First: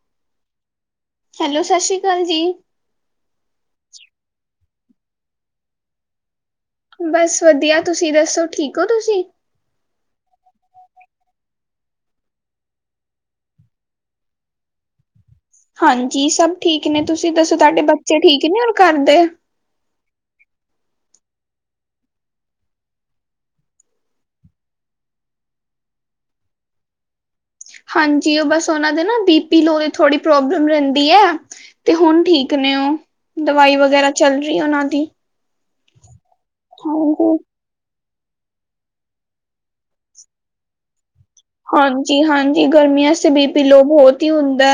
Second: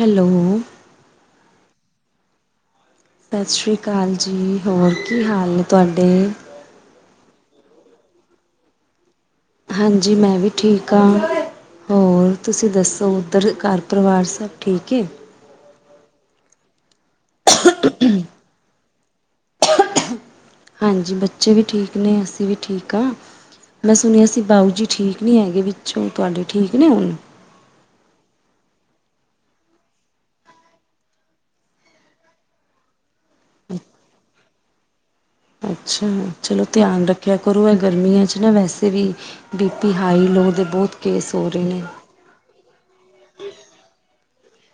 Hello hello ਸਸ ਰੀ ਕਾਲ ਜੀ। ਸਸ ਰੀ ਕਾਲ ਜੀ ਹੋਰ ਕੀ ਹਾਲ ਨੇ ਤੁਆਡੇ। ਬਸ ਵਦੀਆ, ਤੁਸੀਂ ਦੱਸੋ ਠੀਕ ਓਂ ਤੁਸੀਂ। ਹਾਂਜੀ, ਮੈਂ ਵੀ ਠੀਕ ਆਂ। ਹੋਰ ਤੁਸੀਂ ਦੱਸੋ, ਓਦਰ ਘਰ ਪਰਿਵਾਰ ਸਬ ਠੀਕ ਏ। ਹਾਂਜੀ, ਸਬ ਠੀਕ ਨੇ ਤੁਸੀਂ ਦੱਸੋ ਤੁਆਡੇ ਬੱਚੇ ਠੀਕ ਨੇ ਔਰ ਕਰਦੇ। ਹਾਂਜੀ, ਬੱਚੇ ਵੀ ਠੀਕ ਨੇ ਅਸੀਂ ਵੀ ਠੀਕ ਆਂ। ਮੈਂ ਸੁਨਿਆ ਸੀ ਬਾਊ ਜੀ ਠੀਕ ਨੀ ਹੈਗੇ ਵਿੱਚੋਂ ਤੁਆਡੇ ਠੀਕ ਨੇ ਹੁਨ। ਹਾਂਜੀ ਓ ਬਸ ਓਨਾਂ ਦੇ ਨਾ ਬੀ ਪੀ ਲੋਅ ਦੀ ਥੋੜੀ ਪ੍ਰੋਬਲਮ ਰੈਂਦੀ ਐ। ਤੇ ਹੁਨ ਠੀਕ ਨੇ ਓ, ਦਵਾਈ ਵਗੈਰਾ ਚੱਲ ਰਈ ਐ ਓਨਾਂ ਦੀ। ਅੱਛਾ, ਚਲੋ ਧਿਆਨ ਰੱਖਿਆ ਹਾਂਜੀ। ਕਰੋ ਐਹ ਗਰਮੀਆਂ ਚ ਨਾ ਵੈਸੇ ਵੀ ਬੀ ਪੀ ਹਾਈ ਲੋਅ ਦੇ ਬੋਤ ਕੇਸ ਹੋ ਰਏ ਨੇ। ਜੀ ਹਾਂਜੀ ਗਰਮੀਆਂ ਚ ਤੇ ਬੀ ਪੀ ਲੋੋਅ ਬੋਤ ਈ ਹੁੰਦੈ।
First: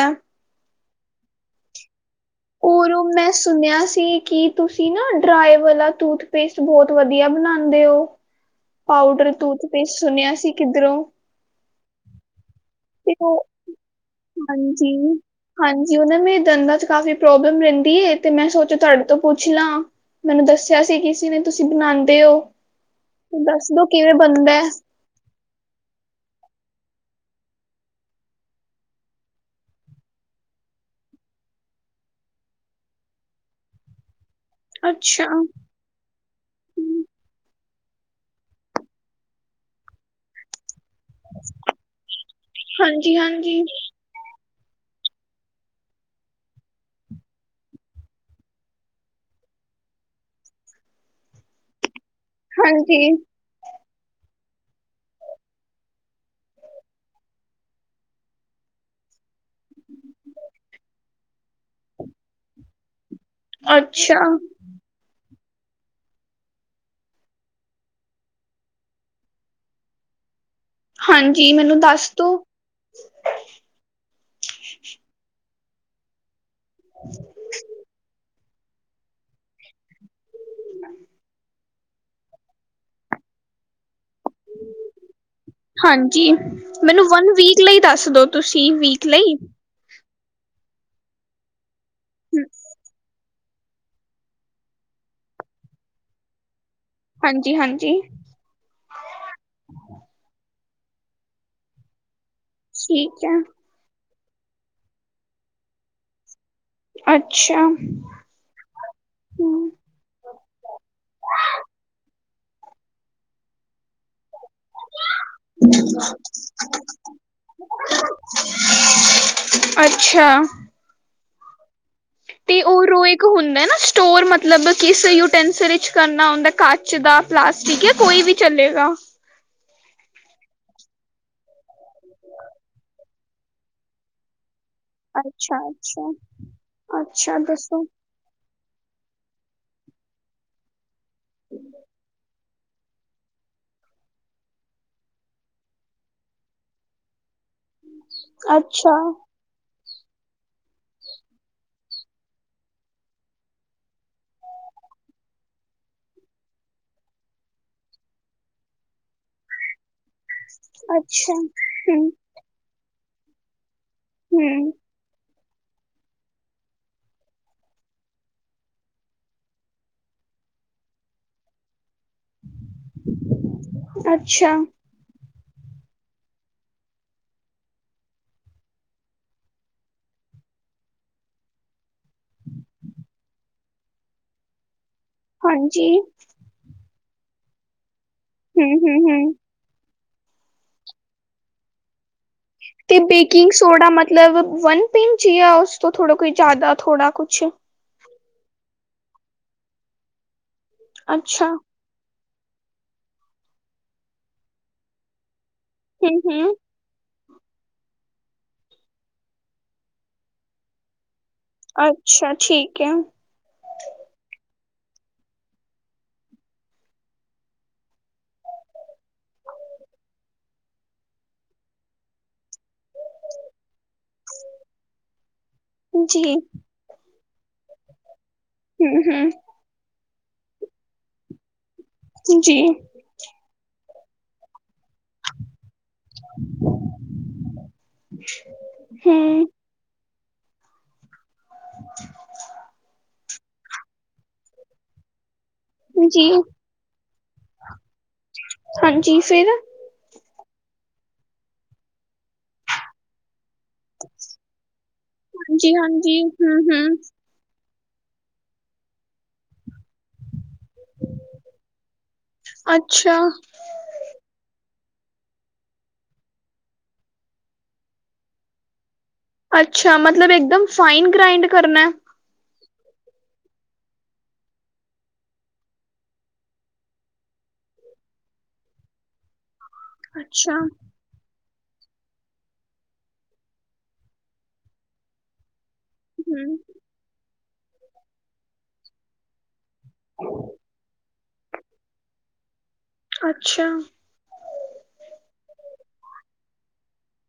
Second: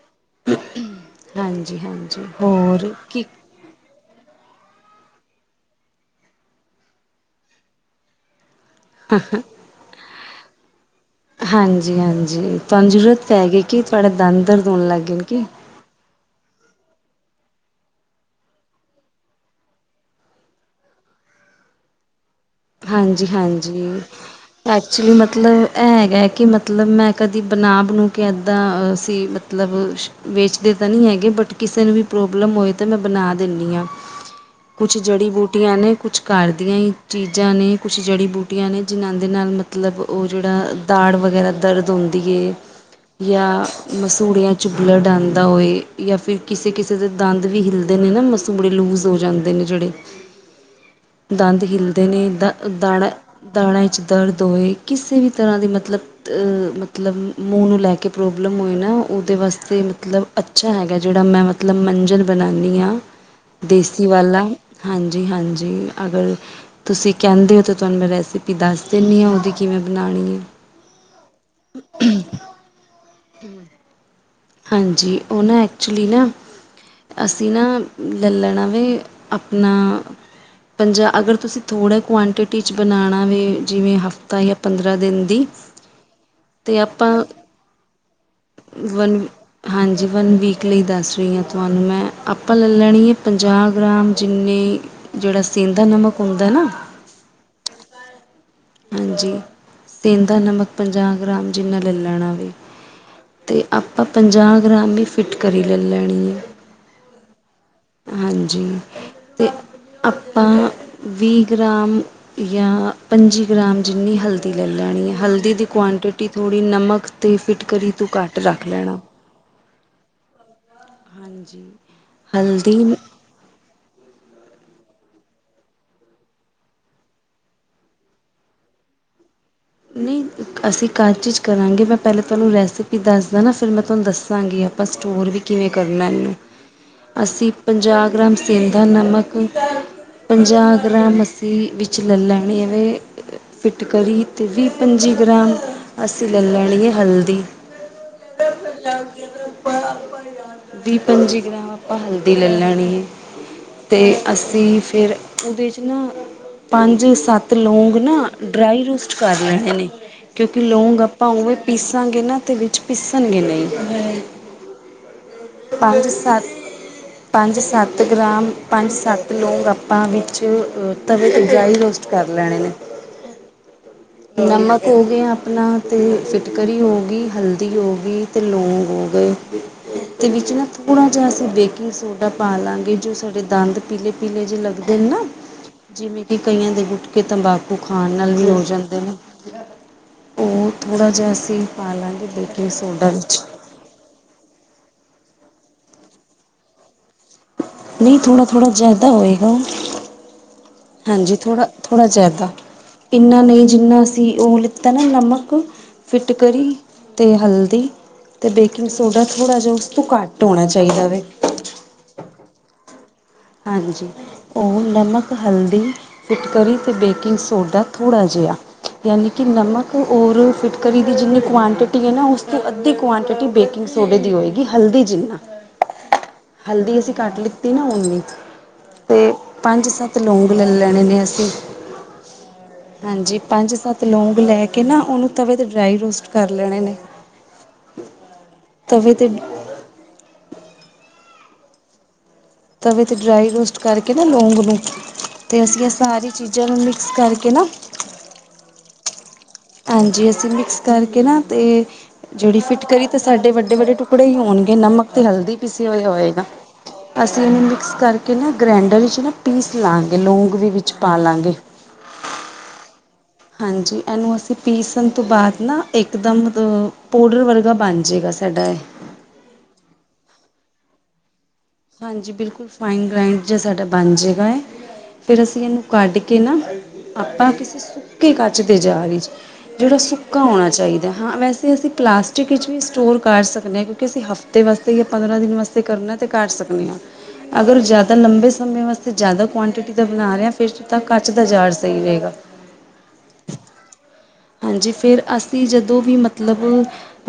ਹਾਂਜੀ-ਹਾਂਜੀ। ਓਰੋ ਮੈਸ ਸੁਨੇਆ ਸੀ ਕੀ ਤੁਸੀਂ ਨਾ ਡਰਾਏ ਵਾਲਾ ਟੂਥਪੇਸਟ ਬੋਤ ਵਦੀਆ ਬਨਾਂਦੇ ਓਂ। [inaudible] ਪਾਊਡਰ, ਟੂਥਪੇਸਟ ਸੁਨੇਆ ਸੀ ਕਿੱਦਰੋਂ। ਹਾਂਜੀ-ਹਾਂਜੀ ਤਾਨੂੰ ਜ਼ਰੂਰਤ ਉਹ ਪੈ ਗੀ ਕੀ ਤੁਆਡਾ ਦੰਦ ਦਰਦ ਹੋਨ ਲਾਗੇਆ ਕੀ। ਜੀ ਓ ਨਾ ਮੇਰੇ ਦੰਦਾਂ ਚ ਕਾਫ਼ੀ ਪ੍ਰੋਬਲਮ ਰੈਂਦੀ ਏ ਤੇ ਮੈਂ ਸੋਚੇਆ ਤੁਆਡੇ ਤੋਂ ਪੁੱਛ ਲਾਂ। ਮੈਨੂੰ ਦੱਸਿਆ ਸੀ, ਕਿਸੀ ਨੇ ਤੁਸੀਂ ਬਣਾਉਂਦੇ ਹੋ, ਦੱਸ ਦੋ ਹਾਂਜੀ-ਹਾਂਜੀ। ਕਿਵੇਂ ਬਣਦਾ ਹੈ। ਐਕਚੁਲੀ ਮਤਲਬ ਇਹ ਹੈਗਾ, ਕਿ ਮਤਲਬ ਮੈਂ ਕਦੀ ਬਨਾ ਬਨੂ ਕੇ ਏਦਾਂ ਸੀ ਮਤਲਬ। ਵੇਚਦੇ ਤੇ ਨਹੀਂ ਹੈਗੇ, ਬਟ ਕਿਸੇ ਨੂੰ ਵੀ ਪ੍ਰੋਬਲਮ ਹੋਏ ਤਾਂ ਮੈਂ ਬਣਾ ਦਿੰਦੀ ਹਾਂ‌। ਕੁਛ ਅੱਛਾ ਜੜੀ ਬੂਟੀਆਂ ਨੇ ਕੁਛ ਘਰ ਦੀਆਂ ਹੀ ਚੀਜ਼। ਚੀਜ਼ਾ ਨੇ, ਕੁਝ ਜੜੀ ਬੂਟੀਆਂ ਨੇ ਜਿਨ੍ਹਾਂ ਦੇ ਨਾਲ ਮਤਲਬ, ਉਹ ਜਿਹੜਾ ਦਾੜ ਵ। ਵਗੈਰਾ ਦਰਦ ਹੁੰਦੀ ਏ ਹਾਂਜੀ ਹਾਂਜੀ ਜਾਂ। ਮਸੂੜਿਆਂ 'ਚ ਬਲੱਡ ਆਉਂਦਾ ਹੋਏ ਜਾਂ ਫਿਰ ਕਿਸੇ- ਕਿਸੇ ਦੇ ਦੰਦ ਵੀ ਹਿਲਦੇ ਨੇ ਨਾ ਮਸ। ਚੁੰਮੜੇ ਲੂਜ ਹੋ ਜਾਂਦੇ ਨੇ ਜਿਹੜੇ, ਦੰਦ ਹਿਲਦੇ ਨੇ ਦ ਦਾੜਾ। ਹਾਂਜੀ ਦਾੜਾ 'ਚ ਦਰਦ ਹੋਵੇ, ਕਿਸੇ ਵੀ ਤਰ੍ਹਾਂ ਦੀ ਮਤਲਬ। ਮਤਮਤਲਬ ਮੂੰਹ ਨੂੰ ਲੈ ਕੇ ਪ੍ਰੋਬਲਮ ਹੋਏ ਨਾ ਉਹਦੇ ਵਾਸਤੇ ਮਤਲਬ ਅੱਛਾ ਹੈਗਾ ਜਿਹੜਾ ਮੈਂ। ਮਤ ਮਤਲਬ ਮੰਜਣ ਬਣਾਉਂਦੀ ਹਾਂ, ਦੇਸੀ ਅੱਛਾ ਵਾਲਾ। ਹਾਂਜੀ -ਹਾਂਜੀ ਅਗਰ। ਤੁਸੀਂ ਕਹਿੰਦੇ ਹੋ, ਤਾਂ ਤੁਹਾਨੂੰ ਮੈਂ ਰੈਸਿਪੀ ਦੱਸ ਦਿੰਦੀ ਹਾਂ ਉਹਦੀ ਕਿਵੇਂ ਬਣਾਉਣੀ ਏ ਹਾਂਜੀ ਮੈਨੂੰ ਦੱਸ ਦੋ। ਹਮ। ਹਾਂਜੀ, ਉਹ ਨਾ ਐਕਚੁਲੀ ਨਾ ਅਸੀਂ ਨਾ ਲੈ ਲੈਣਾ ਵੇ। ਅਪਣਾ, ਪੰਜਾ ਅਗਰ ਤੁਸੀਂ। ਥੋੜ੍ਹਾ ਕੁਆਂਟਿਟੀ 'ਚ ਬਣਾਉਣਾ ਵੇ, ਜਿਵੇਂ ਹਫ਼ਤਾ ਜਾਂ ਪੰਦਰਾਂ ਦਿਨ ਦੀ। ਹਾਂਜੀ ਅਤੇ ਮੈਨੂੰ ਆਪਾਂ ਵਨ ਵੀਕ ਲਈ ਦੱਸ ਦੋ ਤੁਸੀਂ, ਵੀਕ ਵਨ ਲਈ। ਹਾਂਜੀ ਵਨ ਵੀਕ ਲਈ ਦੱਸ ਰਹੀ ਹਾਂ, ਤੁਹਾਨੂੰ ਮੈਂ ਹਮ, ਆਪਾਂ ਲੈ ਲੈਣੀ ਏ ਪੰਜਾਹ ਗ੍ਰਾਮ ਜਿੰਨੀ, ਜਿਹੜਾ ਸੇਂਦਾ ਨਮਕ ਹੁੰਦਾ ਨਾ। ਹਾਂਜੀ -ਹਾਂਜੀ। ਹਾਂਜੀ ਸੇਂਦਾ ਨਮਕ ਪੰਜਾਹ ਗ੍ਰਾਮ, ਜਿੰਨਾ ਲੈ ਲੈਣਾ ਵੇ। ਠੀਕ ਹੈ। ਤੇ ਆਪਾਂ ਪੰਜਾਹ ਗ੍ਰਾਮ ਹੀ ਫਿੱਟ ਕਰੀ ਲੈ ਲੈਣੀ ਏ ਅੱਛਾ ਹਾਂਜੀ, ਤੇ। ਹਮ, ਆਪਾਂ ਵੀਹ ਗ੍ਰਾਮ ਜਾਂ ਪੰਜੀ ਗ੍ਰਾਮ ਜਿੰਨੀ ਹਲਦੀ। ਹਲਦੀ ਲੈ ਲੈਣੀ ਹੈ, ਹਲਦੀ ਦੀ ਕੁਆਂਟਿਟੀ ਥੋੜ੍ਹੀ ਨਮਕ 'ਤੇ ਫਿੱਟਕਰੀ ਤੋਂ ਘੱਟ ਰੱਖ ਲੈਣਾ। ਅੱਛਾ। ਹਾਂਜੀ, ਤੇ ਉਹ ਹਲਦੀ। ਰੋ ਇੱਕ ਹੁੰਦਾ ਨਾ ਸਟੋਰ, ਮਤਲਬ ਕਿਸੇ ਯੂਟੈਂਸਲ ਵਿੱਚ ਕਰਨਾ ਹੁੰਦਾ ਕੱਚ ਦਾ। ਪਲਾਸਟਿਕ ਜਾਂ ਕੋਈ ਵੀ ਚਲੇਗਾ। ਨਹੀਂ। ਅਸੀਂ ਕਚ 'ਚ ਕਰਾਂਗੇ। ਮੈਂ ਪਹਿਲਾਂ ਤੁਹਾਨੂੰ ਰੈਸਿਪੀ ਦੱਸਦਾ ਨਾ ਫਿਰ ਮੈਂ ਤੁਹਾਨੂੰ ਦੱਸਾਂਗੀ ਆਪ ਆਪਾਂ ਸਟੋਰ ਵੀ ਅੱਛਾ ਕਿਵੇਂ ਕਰਨਾ ਅੱਛਾ ਇਹਨੂੰ, ਅੱਛਾ ਅਸੀਂ ਦੱਸੋ ਪੰਜਾਹ ਗ੍ਰਾਮ ਸੇਂਦਾ ਨਮਕ ਪੰਜਾਹ ਗ੍ਰਾਮ ਮੱਸੀ ਵਿੱਚ ਲੈ-ਲੈਣੀ ਮੇਵੇ ਫਿਟਕਰੀ ਤੇ ਵੀਹ ਪੰਜੀ ਗ੍ਰਾਮ ਅਸੀਂ ਲੈ ਲੈਣੀ ਏ ਹਲਦੀ ਅੱਛਾ [unintelligible] ਵੀਹ ਪੰਜੀ ਗ੍ਰਾਮ ਆਪਾਂ ਹਲਦੀ ਲੈ ਲੈਣੀ ਏ ਤੇ ਅਸੀਂ ਫਿਰ ਉਹਦੇ 'ਚ ਨਾ ਪੰਜ ਸੱਤ ਲੌਂਗ ਨਾ ਡਰਾਈ ਰੂਸ ਕੁਛ ਕਰ ਲੈਣੇ ਨੇ, ਕਿਉਂਕਿ ਲੌਂਗ ਆਪਾਂ ਅੱਛਾ ਉਵੇਂ ਹਮ ਪੀਸਾਂਗੇ ਨਾ ਤੇ ਵਿੱਚ ਪੀਸਣਗੇ ਨਹੀਂ ਹਮ ਪੰਜ ਸੱਤ ਪੰਜ ਸੱਤ ਗ੍ਰਾਮ, ਪੰਜ ਸੱਤ ਲੋਕ ਆਪਾਂ ਵੀਚ ਤਵੇ ਤੇ ਡਰਾਈ ਰੋਸਟ ਕਰ ਲੈਣੇ ਨੇ। ਅੱਛਾ ਨਮ ਹੋ ਗੇਆ ਆਪਣਾ ਅਤੇ ਫਿਟਕਰੀ ਹੋ ਗੀ ਹਲਦੀ ਹੋ ਗੀ ਤੇ ਲੌਂਗ ਹੋ ਗਏ ਦੇ ਵਿੱਚ ਨਾ ਥੋੜਾ ਜੇਆ ਅਸੀਂ ਬੇਕਿੰਗ ਸੋਡਾ ਪਾ ਲਾਗੇ ਜੋ ਸਾਡੇ ਦੰਦ ਪੀਲੇ-ਪੀਲੇ ਜੇ ਲੱਗਦੇ ਨੇ ਨਾ। ਹਾਂਜੀ? ਕੀ ਕਈਆਂ ਦੇ ਗੁੱਟਕੇ, ਤੰਬਾਕੂ ਖਾਣ ਨਾਲ ਵੀ ਹੋ ਹਮ ਜਾਂਦੇ ਹਮ ਨੇ। ਹਮ ਓ ਥੋੜਾ ਜੇਆ ਅਸੀਂ ਪਾ ਲਾਂਗੇ ਤੇ ਬੇਕਿੰਗ ਸੋਡਾ ਮਤਲਬ ਵਨ ਪਿੰਚ ਜਾਂ ਓਸ ਤੋਂ ਥੋੜਾ ਕੋਈ ਜਾਦਾ ਥੋੜਾ ਕੁਛ ਨਈ ਥੋੜ੍ਹਾ-ਥੋੜ੍ਹਾ ਜਾਦਾ ਹੋਵੇਗਾ। ਹਾਂਜੀ ਅੱਛਾ ਥੋੜ੍ਹਾ-ਥੋੜ੍ਹਾ ਜਾਦਾ, ਏਨਾ ਨਈ ਜੀਨਾ ਅਸੀਂ ਓ ਲੀਤਾ ਨਾ ਨਮਕ ਹਮ ਹਮ ਫਿੱਟਕਰੀ ਤੇ ਹਲਦੀ, ਤੇ ਬੇਕਿੰਗ ਸੋਡਾ ਥੋੜ੍ਹਾ ਜੇਆ ਓਸ ਤੋਂ ਘੱਟ ਹੋਣਾ ਚਾਈਦਾ ਵੇ। ਅੱਛਾ ਠੀਕ ਐ। ਹਾਂਜੀ ਓ ਨਮਕ ਹਲਦੀ ਫਿਟਕੀ ਤੇ ਬੇਕਿੰਗ ਸੋਡਾ ਥੋੜ੍ਹਾ ਜੇਆ ਯਾਨੀ ਕੇ ਨਮਕ ਓਰ ਫਿਟਕੀ ਦੀ ਜੀਨੀ ਕੁਵਆਂਟਿਟੀ ਐ ਨਾ ਓਸ ਅਦੀ ਕੁਆਂਟਿਟੀ ਬੇਕਿੰਗ ਸੋਡੇ ਦੀ ਹੋਏਗੀ ਹਲਦੀ ਜੀਨਾ ਜੀ ਹਲਦੀ ਅਸੀਂ ਘੱਟ ਲੀਤੀ ਨਾ ਓਨੀ ਹੂ, ਹੂ। ਪੰਜ-ਸੱਤ ਲੌਂਗ ਲੈ ਲੈਣੇ ਨੇ ਅਸੀਂ ਜੀ ਹਾਂਜੀ ਪੰਜ-ਸੱਤ ਲੌਂਗ ਲੈ ਕੇ ਨਾ ਓਨੂੰ ਤਵੇ ਤੇ ਡਰਾਈ ਰੋਸਟ ਕਰ ਲੈਣੇ ਨੇ, ਤਵੇ ਤੇ ਹਮ [inaudible] ਤਵੇ ਤੇ ਡਰਾਈ ਰੋਸਟ ਕਰਕੇ ਨਾ ਲੌਂਗ ਨੂੰ ਤੇ ਅਸੀਂ ਆ ਸਾਰੀ ਜੀ ਚੀਜ਼ਾਂ ਨੂੰ ਮਿਕਸ ਕਰਕੇ ਨਾ ਹਾਂਜੀ ਫੇਰ? ਹਾਂਜੀ ਅਸੀਂ ਮਿਕਸ ਕਰਕੇ ਨਾ ਤੇ ਜੇੜੀ ਫਿੱਟਕਰੀ ਤੇ ਸਾਡੇ ਵੱਡੇ-ਵੱਡੇ ਟੁਕੜੇ ਈ ਹੋਣਗੇ ਨਮਕ ਤੇ ਹਲਦੀ ਹਾਂਜੀ ਪੀਸੇ ਹੋਏ ਹਾਂਜੀ ਹੋਏਗਾ। ਹਮ ਹਮ [unintelligible] ਮਿਕਸ ਕਰਕੇ ਨਾ ਗ੍ਰੈਂਡਰ ਵਿੱਚ ਨਾ ਪੀਸ ਲਾਗੇ ਲੌਂਗ ਵੀ ਵੀਚ ਪਾ ਲਾਗੇ। ਅੱਛਾ ਹਾਂਜੀ, ਐਨੂੰ ਅਸੀਂ ਪੀਸਣ ਤੋਂ ਬਾਦ ਨਾ ਇਕਦਮ ਦ ਪੋਡਰ ਵਰਗਾ ਬਣ ਜੇਗਾ ਸਾਡਾ ਏ। ਅੱਛਾ ਮਤਲਬ ਇੱਕਦਮ ਫਾਈਨ ਗ੍ਰਾਈੰਡ ਕਰਨੈ? ਹਾਂਜੀ ਬੇਲਕੁਲ ਫਾਈਨ ਗ੍ਰੈਡ ਜੇਆ ਸਾਡਾ ਬਣ ਜੇਗਾ ਫੇਰ ਅਸੀਂ ਏਨੂੰ ਕੱਢ ਕੇ ਨਾ, ਆਪਾਂ ਕਿਸੇ ਸੁੱਕੇ ਕੱਚ ਤੇ ਜਾ ਰ ਚ ਜੇੜਾ ਸੁੱਕਾ ਹੋਣਾ ਚਾਈਦਾ ਆ ਵੈਸੇ ਅਸੀਂ ਪਲਾਸਟਿਕ ਵਿੱਚ ਵੀ ਸਟੋਰ ਕਰ ਸਕਦੇ ਨੇ ਕਿਉੰਕੀ ਅਸੀਂ ਹਫ਼ਤੇ ਵਾਸਤੇ ਜਾਂ ਪੰਦਰਾਂ ਦਿਨ ਵਾਸਤੇ ਕਰਨਾ ਤੇ ਕਰ ਸਕ ਦੇਆ। ਅਗਰ ਜਾਦਾ ਲੰਬੇ ਸਮੇਂ ਵਾਸਤੇ ਜਾਦਾ ਕੁਆਂਟਿਟੀ ਦਾ ਬਣਾ ਰਏ ਆ ਫੇਰ ਤਾਂ ਕੱਚ ਦਾ ਜਾਰ ਸਈ ਰਏਗਾ। [inaudible] ਅੱਛਾ। ਹਾਂਜੀ ਫੇਰ ਅਸੀਂ ਜਦੋਂ ਵੀ ਮਤਲਬ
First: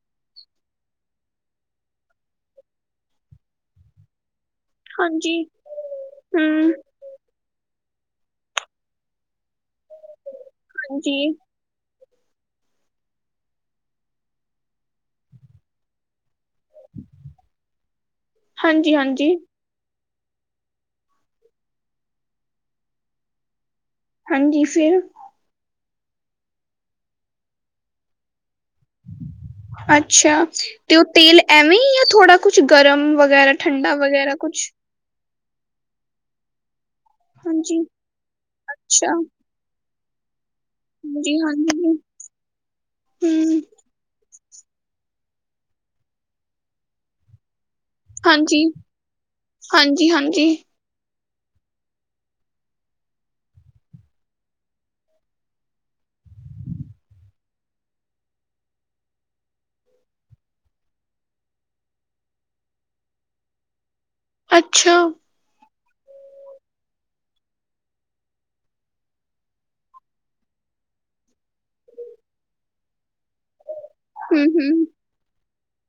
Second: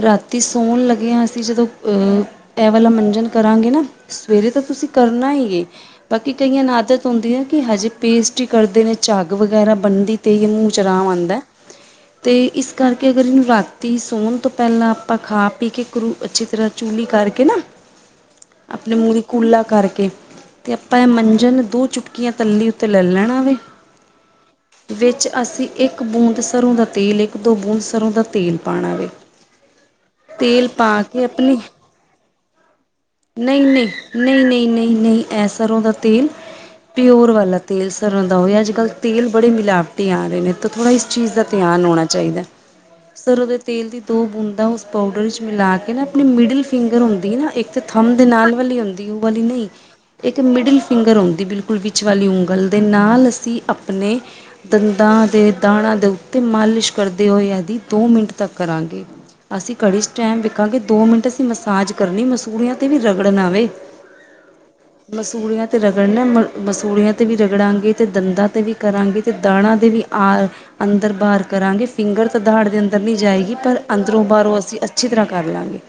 ਰਾਤੀ ਸੋਣ ਲੱਗੇਆ ਅਸੀਂ ਜਦੋਂ ਆ, ਐ ਵਾਲਾ ਮੰਜਣ ਕਰਾਂਗੇ ਨਾ ਸਵੇਰੇ ਤਾਂ ਤੁਸੀਂ ਕਰਨਾ ਹੀ ਏ, ਬਾਕੀ ਕਈਆਂ ਨ ਆਦਤ ਧੋਂਦੇ ਹੈ ਕਿ ਹਜੇ ਪੇਸਟ ਹੀ ਕਰਦੇ ਨੇ, ਝੱਗ ਵਗੈਰਾ ਬਣਦੀ, ਤੇ ਹੀ ਮੂੰਹ 'ਚ ਆਰਾਮ ਆਉਂਦਾ। ਹ- ਤੇ ਇਸ ਕਰਕੇ ਅਗਰ, ਇਹਨੂੰ ਰਾਤੀ ਸੌਣ ਤੋਂ ਪਹਿਲਾਂ ਆਪਾਂ ਖਾ ਪੀ ਕੇ ਕਰੁ ਅੱਛੀ ਤਰ੍ਹਾਂ ਚੁਲੀ ਕਰਕੇ ਨਾ, ਆਪਣੇ ਮੂੰਹ ਦੀ ਕੁਰਲਾ ਕਰਕੇ ਤੇ ਆਪਾਂ ਇਹ ਮੰਜਣ ਦੋ ਚੁਟਕੀਆਂ ਤੱਲੀ ਉੱਤੇ ਲੈ ਲੈਣਾ ਵੇ, ਵਿੱਚ ਅਸੀਂ ਇੱਕ ਬੂੰਦ ਸਰ੍ਹੋਂ ਦਾ ਤੇਲ, ਇੱਕ ਦੋ ਬੂੰਦ ਸਰੋਂ ਦਾ ਤੇਲ ਪਾਉਣਾ ਵੇ ਅੱਛਾ, ਤੇਲ ਤੇ ਪਾ ਉਹ ਕੇ ਤੇਲ ਐਵੇਂ, ਯ ਥੋੜਾ ਕੁਛ ਗਰਮ ਵ ਨਹੀਂ-ਨਹੀਂ-ਨਹੀਂ-ਨਹੀਂ-ਨਹੀਂ-ਨਹੀਂ, ਇਹ ਸਰ੍ਹੋਂ ਦਾ ਤੇਲ ਪਿਓਰ ਵਾਲਾ ਹਾਂਜੀ ਤੇਲ ਸਰ੍ਹੋਂ ਦਾ ਹੋਵੇ, ਅੱਜ ਕੱਲ੍ਹ ਅੱਛਾ ਤੇਲ ਬੜੇ ਮਿਲਾਵਟੀ ਆ ਰਹੇ ਨੇ। ਤਾਂ ਥੋੜ੍ਹਾ ਇਸ ਚੀਜ਼ ਹਾਂਜੀ ਦਾ ਧਿਆਨ ਹੋਣਾ ਹਾਂਜੀ ਚਾਹੀਦਾ, ਸਰ੍ਹੋਂ ਦੇ ਹਮ ਤੇਲ ਦੀ ਦੋ ਬੂੰਦਾ ਉਸ ਪਾਊਡਰ ਵਿੱਚ ਮਿਲਾ ਕੇ ਨਾ, ਆਪਣੀ ਮਿਡਲ ਫਿੰਗਰ ਹੁੰਦੀ ਹੈ ਨਾ ਇੱਕ ਥਮ ਦੇ ਨਾਲ ਹਾਂਜੀ ਵਾਲੀ ਹੁੰਦੀ, ਉਹ ਵਾਲੀ ਨਹੀਂ, ਹਾਂਜੀ ਇੱਕ ਹਾਂਜੀ ਮਿਡਲ ਫਿੰਗਰ ਹੁੰਦੀ, ਬਿਲਕੁਲ ਵਿੱਚ ਵਾਲੀ ਉਂਗਲ ਦੇ ਨਾਲ ਅਸੀਂ ਆਪਣੇ ਦੰਦਾਂ ਦੇ ਦਾੜਾ ਦੇ ਉੱਤੇ ਮਾਲਿਸ਼ ਕਰਦੇ ਹੋਏ, ਏਦੀ ਦੋ ਮਿੰਟ ਤੱਕ ਕਰਾਂਗੇ। ਅਸੀਂ ਘੜੀ 'ਚ ਟਾਈਮ ਵੇਖਾਂਗੇ, ਦੋ ਮਿੰਟ ਅਸੀਂ ਮਸਾਜ ਕਰਨੀ ਮਸੂੜਿਆਂ ਤੇ ਵੀ ਰਗੜਨਾ ਵੇ। ਅੱਛਾ। ਮਸੂੜਿਆਂ 'ਤੇ ਰਗੜਨਾ, ਮ ਮਸੂੜਿਆਂ 'ਤੇ ਵੀ ਰਗੜਾਂਗੇ ਅਤੇ ਦੰਦਾਂ 'ਤੇ ਵੀ ਕਰਾਂਗੇ ਅਤੇ ਦਾੜਾ 'ਤੇ ਵੀ ਆ ਅੰਦਰ ਬਾਹਰ ਕਰਾਂਗੇ, ਫਿੰਗਰ ਤਾਂ ਦਾੜ ਦੇ ਅੰਦਰ ਨਹੀਂ ਜਾਏਗੀ ਪਰ ਅੰਦਰੋਂ, ਹਮ ਬਾਹਰੋਂ ਅਸੀਂ ਹਮ ਅੱਛੀ ਤਰ੍ਹਾਂ ਕਰ ਲਵਾਂਗੇ।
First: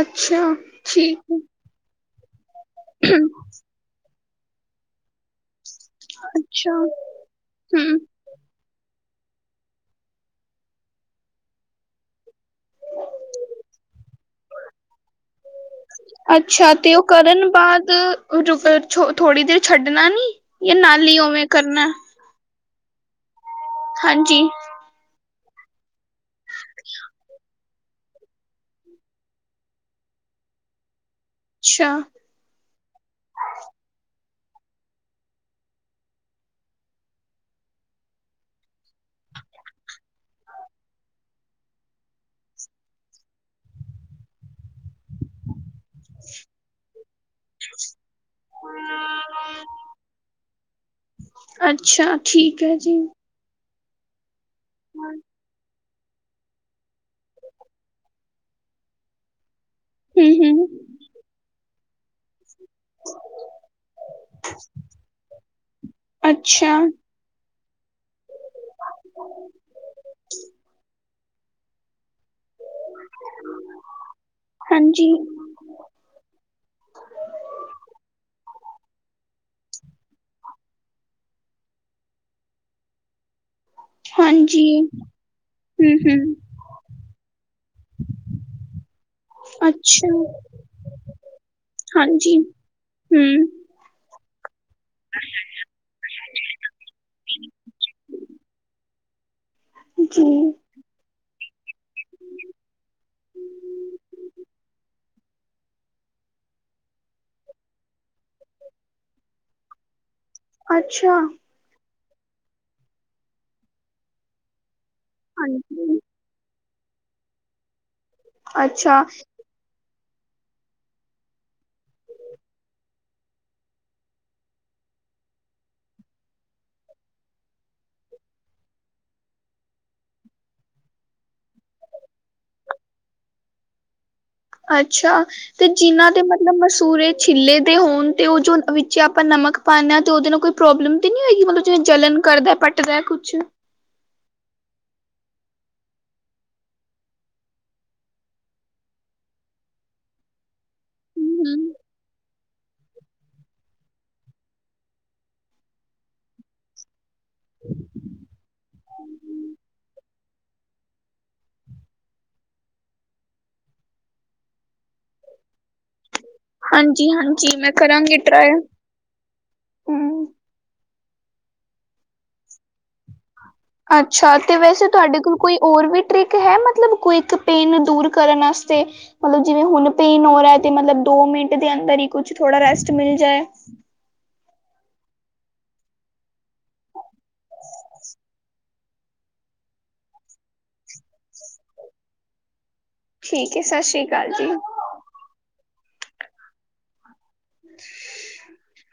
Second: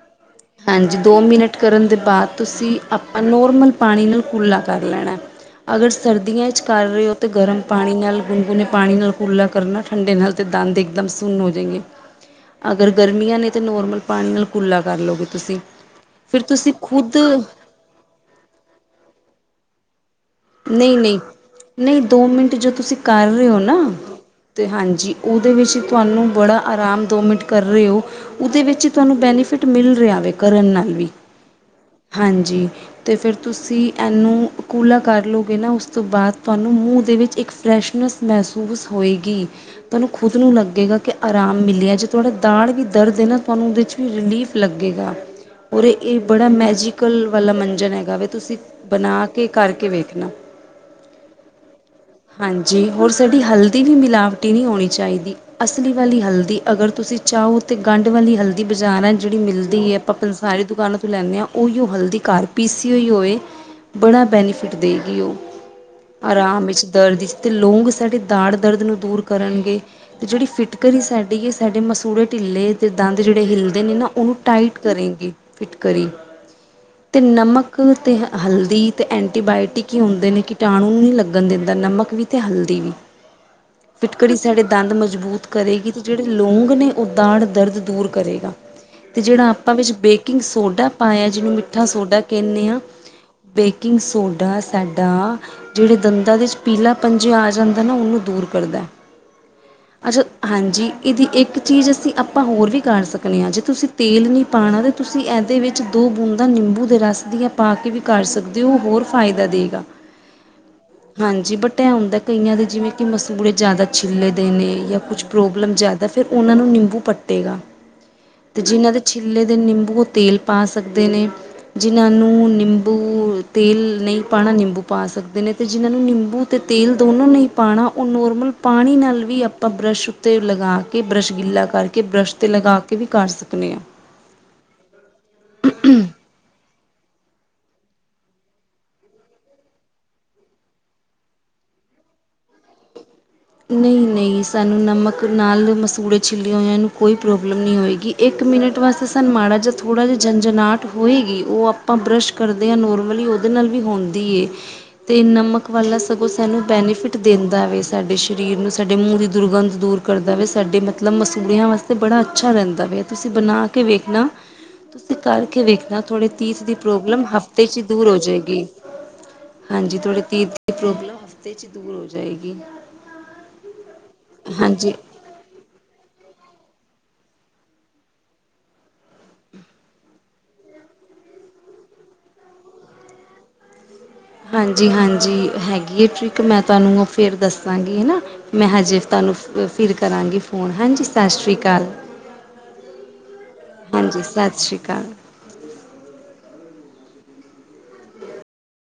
ਅੱਛਾ। ਹਾਂਜੀ, ਦੋ ਠੀਕ ਮਿੰਟ ਕਰਨ ਦੇ ਬਾਅਦ ਤੁਸੀਂ ਆਪਾਂ ਨੋਰਮਲ ਪਾਣੀ ਨਾਲ ਕੁਰਲਾ ਕਰ ਲੈਣਾ, ਅਗਰ ਸਰਦੀਆਂ 'ਚ ਅੱਛਾ ਕਰ ਰਹੇ ਹੋ ਤਾਂ ਗਰਮ ਹਮ ਪਾਣੀ ਨਾਲ ਗੁਨਗੁਨੇ ਪਾਣੀ ਨਾਲ ਕੁਰਲਾ ਕਰਨਾ, ਠੰਡੇ ਨਾਲ ਤੇ ਦੰਦ ਇੱਕਦਮ ਸੁੰਨ ਹੋ ਜਾਏਗੇ। ਅਗਰ ਗਰਮੀਆਂ ਨੇ ਤਾਂ ਨੋਰਮਲ ਪਾਣੀ ਨਾਲ ਕੁਰਲਾ ਕਰ ਲਓਗੇ ਤੁਸੀਂ। ਫਿਰ ਅੱਛਾ, ਤੁਸੀਂ ਤੇ ਉਹ ਖੁਦ ਕਰਨ ਬਾਅਦ ਥੋੜ੍ਹੀ ਦੇਰ ਛੱਡਣਾ ਨੀ? ਜਾਂ ਨਾਲ ਹੀ ਉਵੇਂ ਕਰਨਾ ਨਹੀਂ-ਨਹੀਂ-ਨਹੀਂ, ਦੋ ਮਿੰਟ ਜੋ ਤੁਸੀਂ ਕਰ ਰਹੇ ਹੋ ਨਾ ਹਾਂਜੀ। ਅਤੇ ਹਾਂਜੀ, ਉਹਦੇ ਵਿੱਚ ਤੁਹਾਨੂੰ ਬੜਾ ਆਰਾਮ ਦੋ ਮਿੰਟ ਕਰ ਰਹੇ ਹੋ, ਉਹਦੇ ਵਿੱਚ ਹੀ ਤੁਹਾਨੂੰ ਬੈਨੀਫਿਟ ਮਿਲ ਰਿਹਾ ਵੈ, ਕਰਨ ਨਾਲ ਵੀ। ਅੱਛਾ। ਹਾਂਜੀ, ਤੇ ਫਿਰ ਤੁਸੀਂ ਇਹਨੂੰ ਕੂਲਾ ਕਰ ਲਉਗੇ ਨਾ, ਉਸ ਤੋਂ ਬਾਅਦ ਤੁਹਾਨੂੰ ਮੂੰਹ ਦੇ ਵਿੱਚ ਇੱਕ ਫਰੈਸ਼ਨੈਸ ਮਹਿਸੂਸ ਹੋਏਗੀ। ਤੁਹਾਨੂੰ ਖੁਦ ਨੂੰ ਲੱਗੇਗਾ ਕਿ ਆਰਾਮ ਮਿਲਿਆ, ਜੇ ਤੁਹਾਡਾ ਦਾੜ ਵੀ ਦਰਦ ਹੈ ਨਾ ਤੁਹਾਨੂੰ ਉਹਦੇ 'ਚ ਵੀ ਰਿਲੀਫ ਲੱਗੇਗਾ, ਔਰ ਇਹ ਬੜਾ ਮੈਜੀਕਲ ਵਾਲਾ ਮੰਜਨ ਹੈਗਾ ਵੈ, ਤੁਸੀਂ ਬਣਾ ਕੇ ਕਰ ਅੱਛਾ ਠੀਕ ਹੈ ਹਾਂਜੀ, ਜੀ ਹੋਰ ਤੁਹਾਡੀ ਹਲਦੀ ਵੀ ਮਿਲਾਵਟੀ ਨਹੀਂ ਹੋਣੀ ਚਾਹੀਦੀ, ਅਸੀ ਲੀ ਵਾਲੀ ਹਲਦੀ, ਅਗਰ ਤੁਸੀਂ ਚਾਹੋ ਤੇ ਗੰਢ ਵਾਲੀ ਹਲਦੀ ਬਾਜ਼ਾਰਾਂ ਜਿਹੜੀ ਮਿਲ ਦੀ ਆਪਾਂ ਹੂੰ ਪੰਸਾਰੀ ਹੂੰ ਦੁਕਾਨਾਂ ਤੋਂ ਲੈਂਦੇ ਹਾਂ, ਉਹੀ ਉਹ ਹਲਦੀ ਘਰ ਪੀਸੀ ਹੋਈ ਹੋਵੇ, ਬੜਾ ਬੈਨੀਫਿ ਟ ਦੇਗੀ ਉਹ, ਆਰਾਮ ਅੱਛਾ ਵਿੱਚ, ਦਰਦ ਵਿੱਚ, ਤੇ ਲੋਂਗ ਤਾਡੀ ਦਾੜ ਦਰਦ ਨੂੰ ਦੂਰ ਕਰਨਗੇ। ਤੇ ਜੇੜੀ ਫਿਟਕਰੀ ਸਾਡੀ ਐ ਸਾਡੇ ਮਸੂੜੇ ਢਿੱਲੇ- ਤੇ ਦੰਦ ਜੇੜੇ ਹਿੱਲਦੇ ਨੇ ਨ, ਓਨੂੰ ਟਾਈਟ ਹਾਂਜੀ ਕਰੇਂਗੀ। ਫਿਟਕਰੀ, ਤੇ ਨਮਕ, ਤੇ ਹਲਦੀ, ਤੇ ਐਂ- ਐਂਟੀਬਾਇਓਟਿਕ ਈ ਹੁੰਦੇ ਨੇ ਕੀਟਾਣੂ ਨੀ ਲੱਗਣ ਦਿੰਦਾ ਨਮਕ ਵੀ ਤੇ ਹਲਦੀ ਵੀ। ਫਿਟਕੜੀ ਸਾਡੇ ਹਾਂਜੀ ਦੰਦ ਮਜ਼ਬੂਤ ਕਰੇਗੀ ਹੂੰ ਤੇ ਜੇੜੇ ਹੂੰ ਲੌਂਗ ਨੇ ਓ ਦਾੜ ਦਰਦ ਦੂਰ ਕਰੇਗਾ। ਅ ਜੇੜਾ ਆਪਾਂ ਵਿੱਚ ਅੱਛਾ ਬੇਕਿੰਗ ਸੋਡਾ ਪਾਇਆ ਜਿਨੂੰ ਮਿੱਠਾ ਸੋਡਾ ਹਾਂਜੀ ਕੈਣੇ ਆਂ ਹੂੰ ਬੇ ਕਿੰਗ ਸੋਡਾ ਸਾਡਾ ਜੇੜੇ ਦੰਦਾਂ ਦੇ ਚ ਪੀਲਾ ਪਨ ਜਿਆ ਆ ਜਾਂਦਾ ਨਾ ਓਨੂੰ ਦੂਰ ਕਰਦਾ। ਜੀ ਅੱਛਾ ਹਾਂਜੀ। ਏਦੀ ਇੱਕ ਚੀਜ਼ ਅਸੀਂ ਆਪਾਂ ਹੋਰ ਵੀ ਕਰ ਸਕਨੇ ਆਂ ਜੇ ਤੁਸੀਂ ਤੇਲ ਨੀ ਪਾਣਾ ਤੇ ਤੁਸੀਂ ਏਦੇ ਵਿੱ ਦੋ ਬੂੰਦਾਂ ਨਿੰਬੂ ਦੇ ਰਸ ਦੀਆਂ ਪਾ ਕੇ ਵੀ ਕਰ ਸਕਦੇ ਓ ਹੋਰ ਫਾਇਦਾ ਦੇਗਾ। ਅੱਛਾ ਹਾਂਜੀ ਬਟ ਐ ਹੁੰਦਾ ਏ ਕਈਆਂ ਦੇ ਜਿਵੇਂ ਕੀ ਮਸੂੜੇ ਜਾਦਾ ਛਿੱਲੇੇ ਦੇ ਨੇ ਯਾ ਕੁਛ ਪ੍ਰੋਬਲਮ ਹਾਂਜੀ ਜਾਦਾ ਫੇਰ ਓਨਾਂ ਨੂੰ ਨਿੰਬੂ ਪੱਟੇਗਾ ਤੇ ਜਿਨਾਂ ਅੱਛਾ ਦੇ ਛਿੱਲੇ ਤੇ ਨਿੰਬੂ ਤੇਲ ਪਾ ਸਕਦੇ ਨੇ ਜਿਨ੍ਹਾਂ ਨੂੰ ਨਿੰਬੂ ਤੇਲ ਨਈ ਪਾਣਾ ਨਿੰਬੂ ਪਾ ਸਕਦੇ ਨੇ ਤੇ ਜਿਨਾਂ ਨੂੰ ਨਿੰਬੂ ਤੇ ਤੇਲ ਦੋਨੋ ਨੀ ਪਾਣਾ ਓ ਨੋਰਮਲ ਪਾਣੀ ਨਾਲ ਵੀ ਆਪਾਂ ਬਰੱਸ਼ ਉੱਤੇ ਲਗਾ ਕੇ, ਬਰੱਸ਼ ਗਿੱਲਾ ਕਰਕੇ, ਬਰੱਸ਼ ਤੇ ਲਗਾ ਕੇ ਵੀ ਕਰ ਸਕਨੇ ਆਂ। ਅੱਛਾ! ਤੇ ਜਿਨਾਂ ਦੇ ਮਤਲਬ ਮਸੂਰੇ ਛਿੱਲੇ ਦੇ ਹੋਣ ਤੇ ਓ ਜੋ ਵਿੱਚ ਆਪਾਂ ਨਮਕ ਪਾਨੇ ਆ ਤੇ ਓਦੇ ਨਾਲ ਕੋਈ ਪ੍ਰੋਬਲਮ ਤੇ ਨੀ ਹੋਏਗੀ ਮਤਲਬ ਜਿਵੇਂ ਜਲਣ ਕਰਦਾ ਪੱਟਦਾ ਕੁਛ ਨਈ ਨਈ ਸਾਨੂੰ ਨਮਕ ਨਾਲ ਮਸੂੜੇ ਛਿੱਲੀਆਂ ਹੋਇਆਂ ਨੂੰ ਕੋਈ ਪ੍ਰੋਬਲਮ ਨੀ ਹੋਏਗੀ। ਇੱਕ ਮਿੰਟ ਵਾਸਤੇ ਸਾਨੂੰ ਮਾੜਾ ਜਿਆ ਥੋੜ੍ਹਾ ਜਿਆ ਜੰਝਨਾਟ ਹੋਏਗੀ ਓ ਆਪਾਂ ਬਰੱਸ਼ ਕਰਦੇ ਆਂ ਨੋਰਮਲੀ ਓਦੇ ਨਾਲ ਵੀ ਹੋਂਦੀ ਏ ਤੇ ਨਮਕ ਵਾਲਾ ਸਗੋਂ ਸਾਨੂੰ ਬੈਨੀਫਿਟ ਦਿੰਦਾ ਵੇ ਸਾਡੇ ਸਰੀਰ ਨੂੰ ਸਾਡੇ ਮੂੰਹ ਦੀ ਦੁਰਗੰਧ ਦੂਰ ਕਰਦਾ ਵੇ ਸਾਡੇ ਮਤਲਬ ਮਸੂੂੜਿਆਂ ਵਾਸਤੇ ਬੜਾ ਅੱਛਾ ਰੈਂਦਾ ਵੇ, ਤੁਸੀਂ ਬਣਾ ਕੇ ਵੇਖਣਾ। ਤੁਸੀਂ ਕਰਕੇ ਵੇਖਣਾ ਤੋਡੇ ਤੀਥ ਦੀ ਹਾਂਜੀ ਪ੍ਰੋਬਲਮ ਹਾਂਜੀ ਹਫ਼ਤੇ ਮੈਂ ਚ ਦੂਰ ਹੋ ਕਰਾਂਗੀ ਟਰਾਈ ਜੇਗੀ। ਹਾਂਜੀ ਥੋੜੇ ਹਮ ਤੀਥ ਪ੍ਰੋਬਲਮ ਹਫ਼ਤੇ ਚ ਦੂਰ ਹੋ ਜਾਏਗੀ। ਅੱਛਾ ਤੇ ਵੈਸੇ ਹਾਂਜੀ ਤੁਆਡੇ ਕੋਲ ਕੋਈ ਓਰ ਵੀ ਟਰਿਕ ਹੈ ਮਤਲਬ ਕਵਿਕ ਪੇਨ ਦੂਰ ਕਰਨ ਅਸਤੇ। ਮਲਬ ਜਿਵੇਂ ਹੁਣ ਪੇਨ ਹੋ ਰੇ, ਤੇ ਮਲਬ ਦੋ ਮਿੰਟ ਦੇ ਅੰਦਰ ਈ ਕੁਛ ਥੋੜ੍ਹਾ ਰੈਸਟ ਮਿਲ ਜਾਏ। ਹਾਂਜੀ-ਹਾਂਜੀ ਹੈਗੀ ਏ ਟ੍ਰਿਕ ਮੈਂ ਤੁਆਨੂੰ ਫੇਰ ਦੱਸਾਂਗੀ ਹਨਾ ਮੈਂ ਹਜੇ ਤਾਨੂੰ ਫਿਰ ਕਰਾਂਗੀ ਫੋਨ ਹਾਂਜੀ ਸਾਸ਼ਰੀ ਕਾਲ। ਠੀਕ ਹੈ ਸਤਿ ਸ੍ਰੀ ਹਾਂਜੀ ਅਕਾਲ ਜੀ ਸਾਸ਼ਰੀ ਕਾਲ। [inaudible]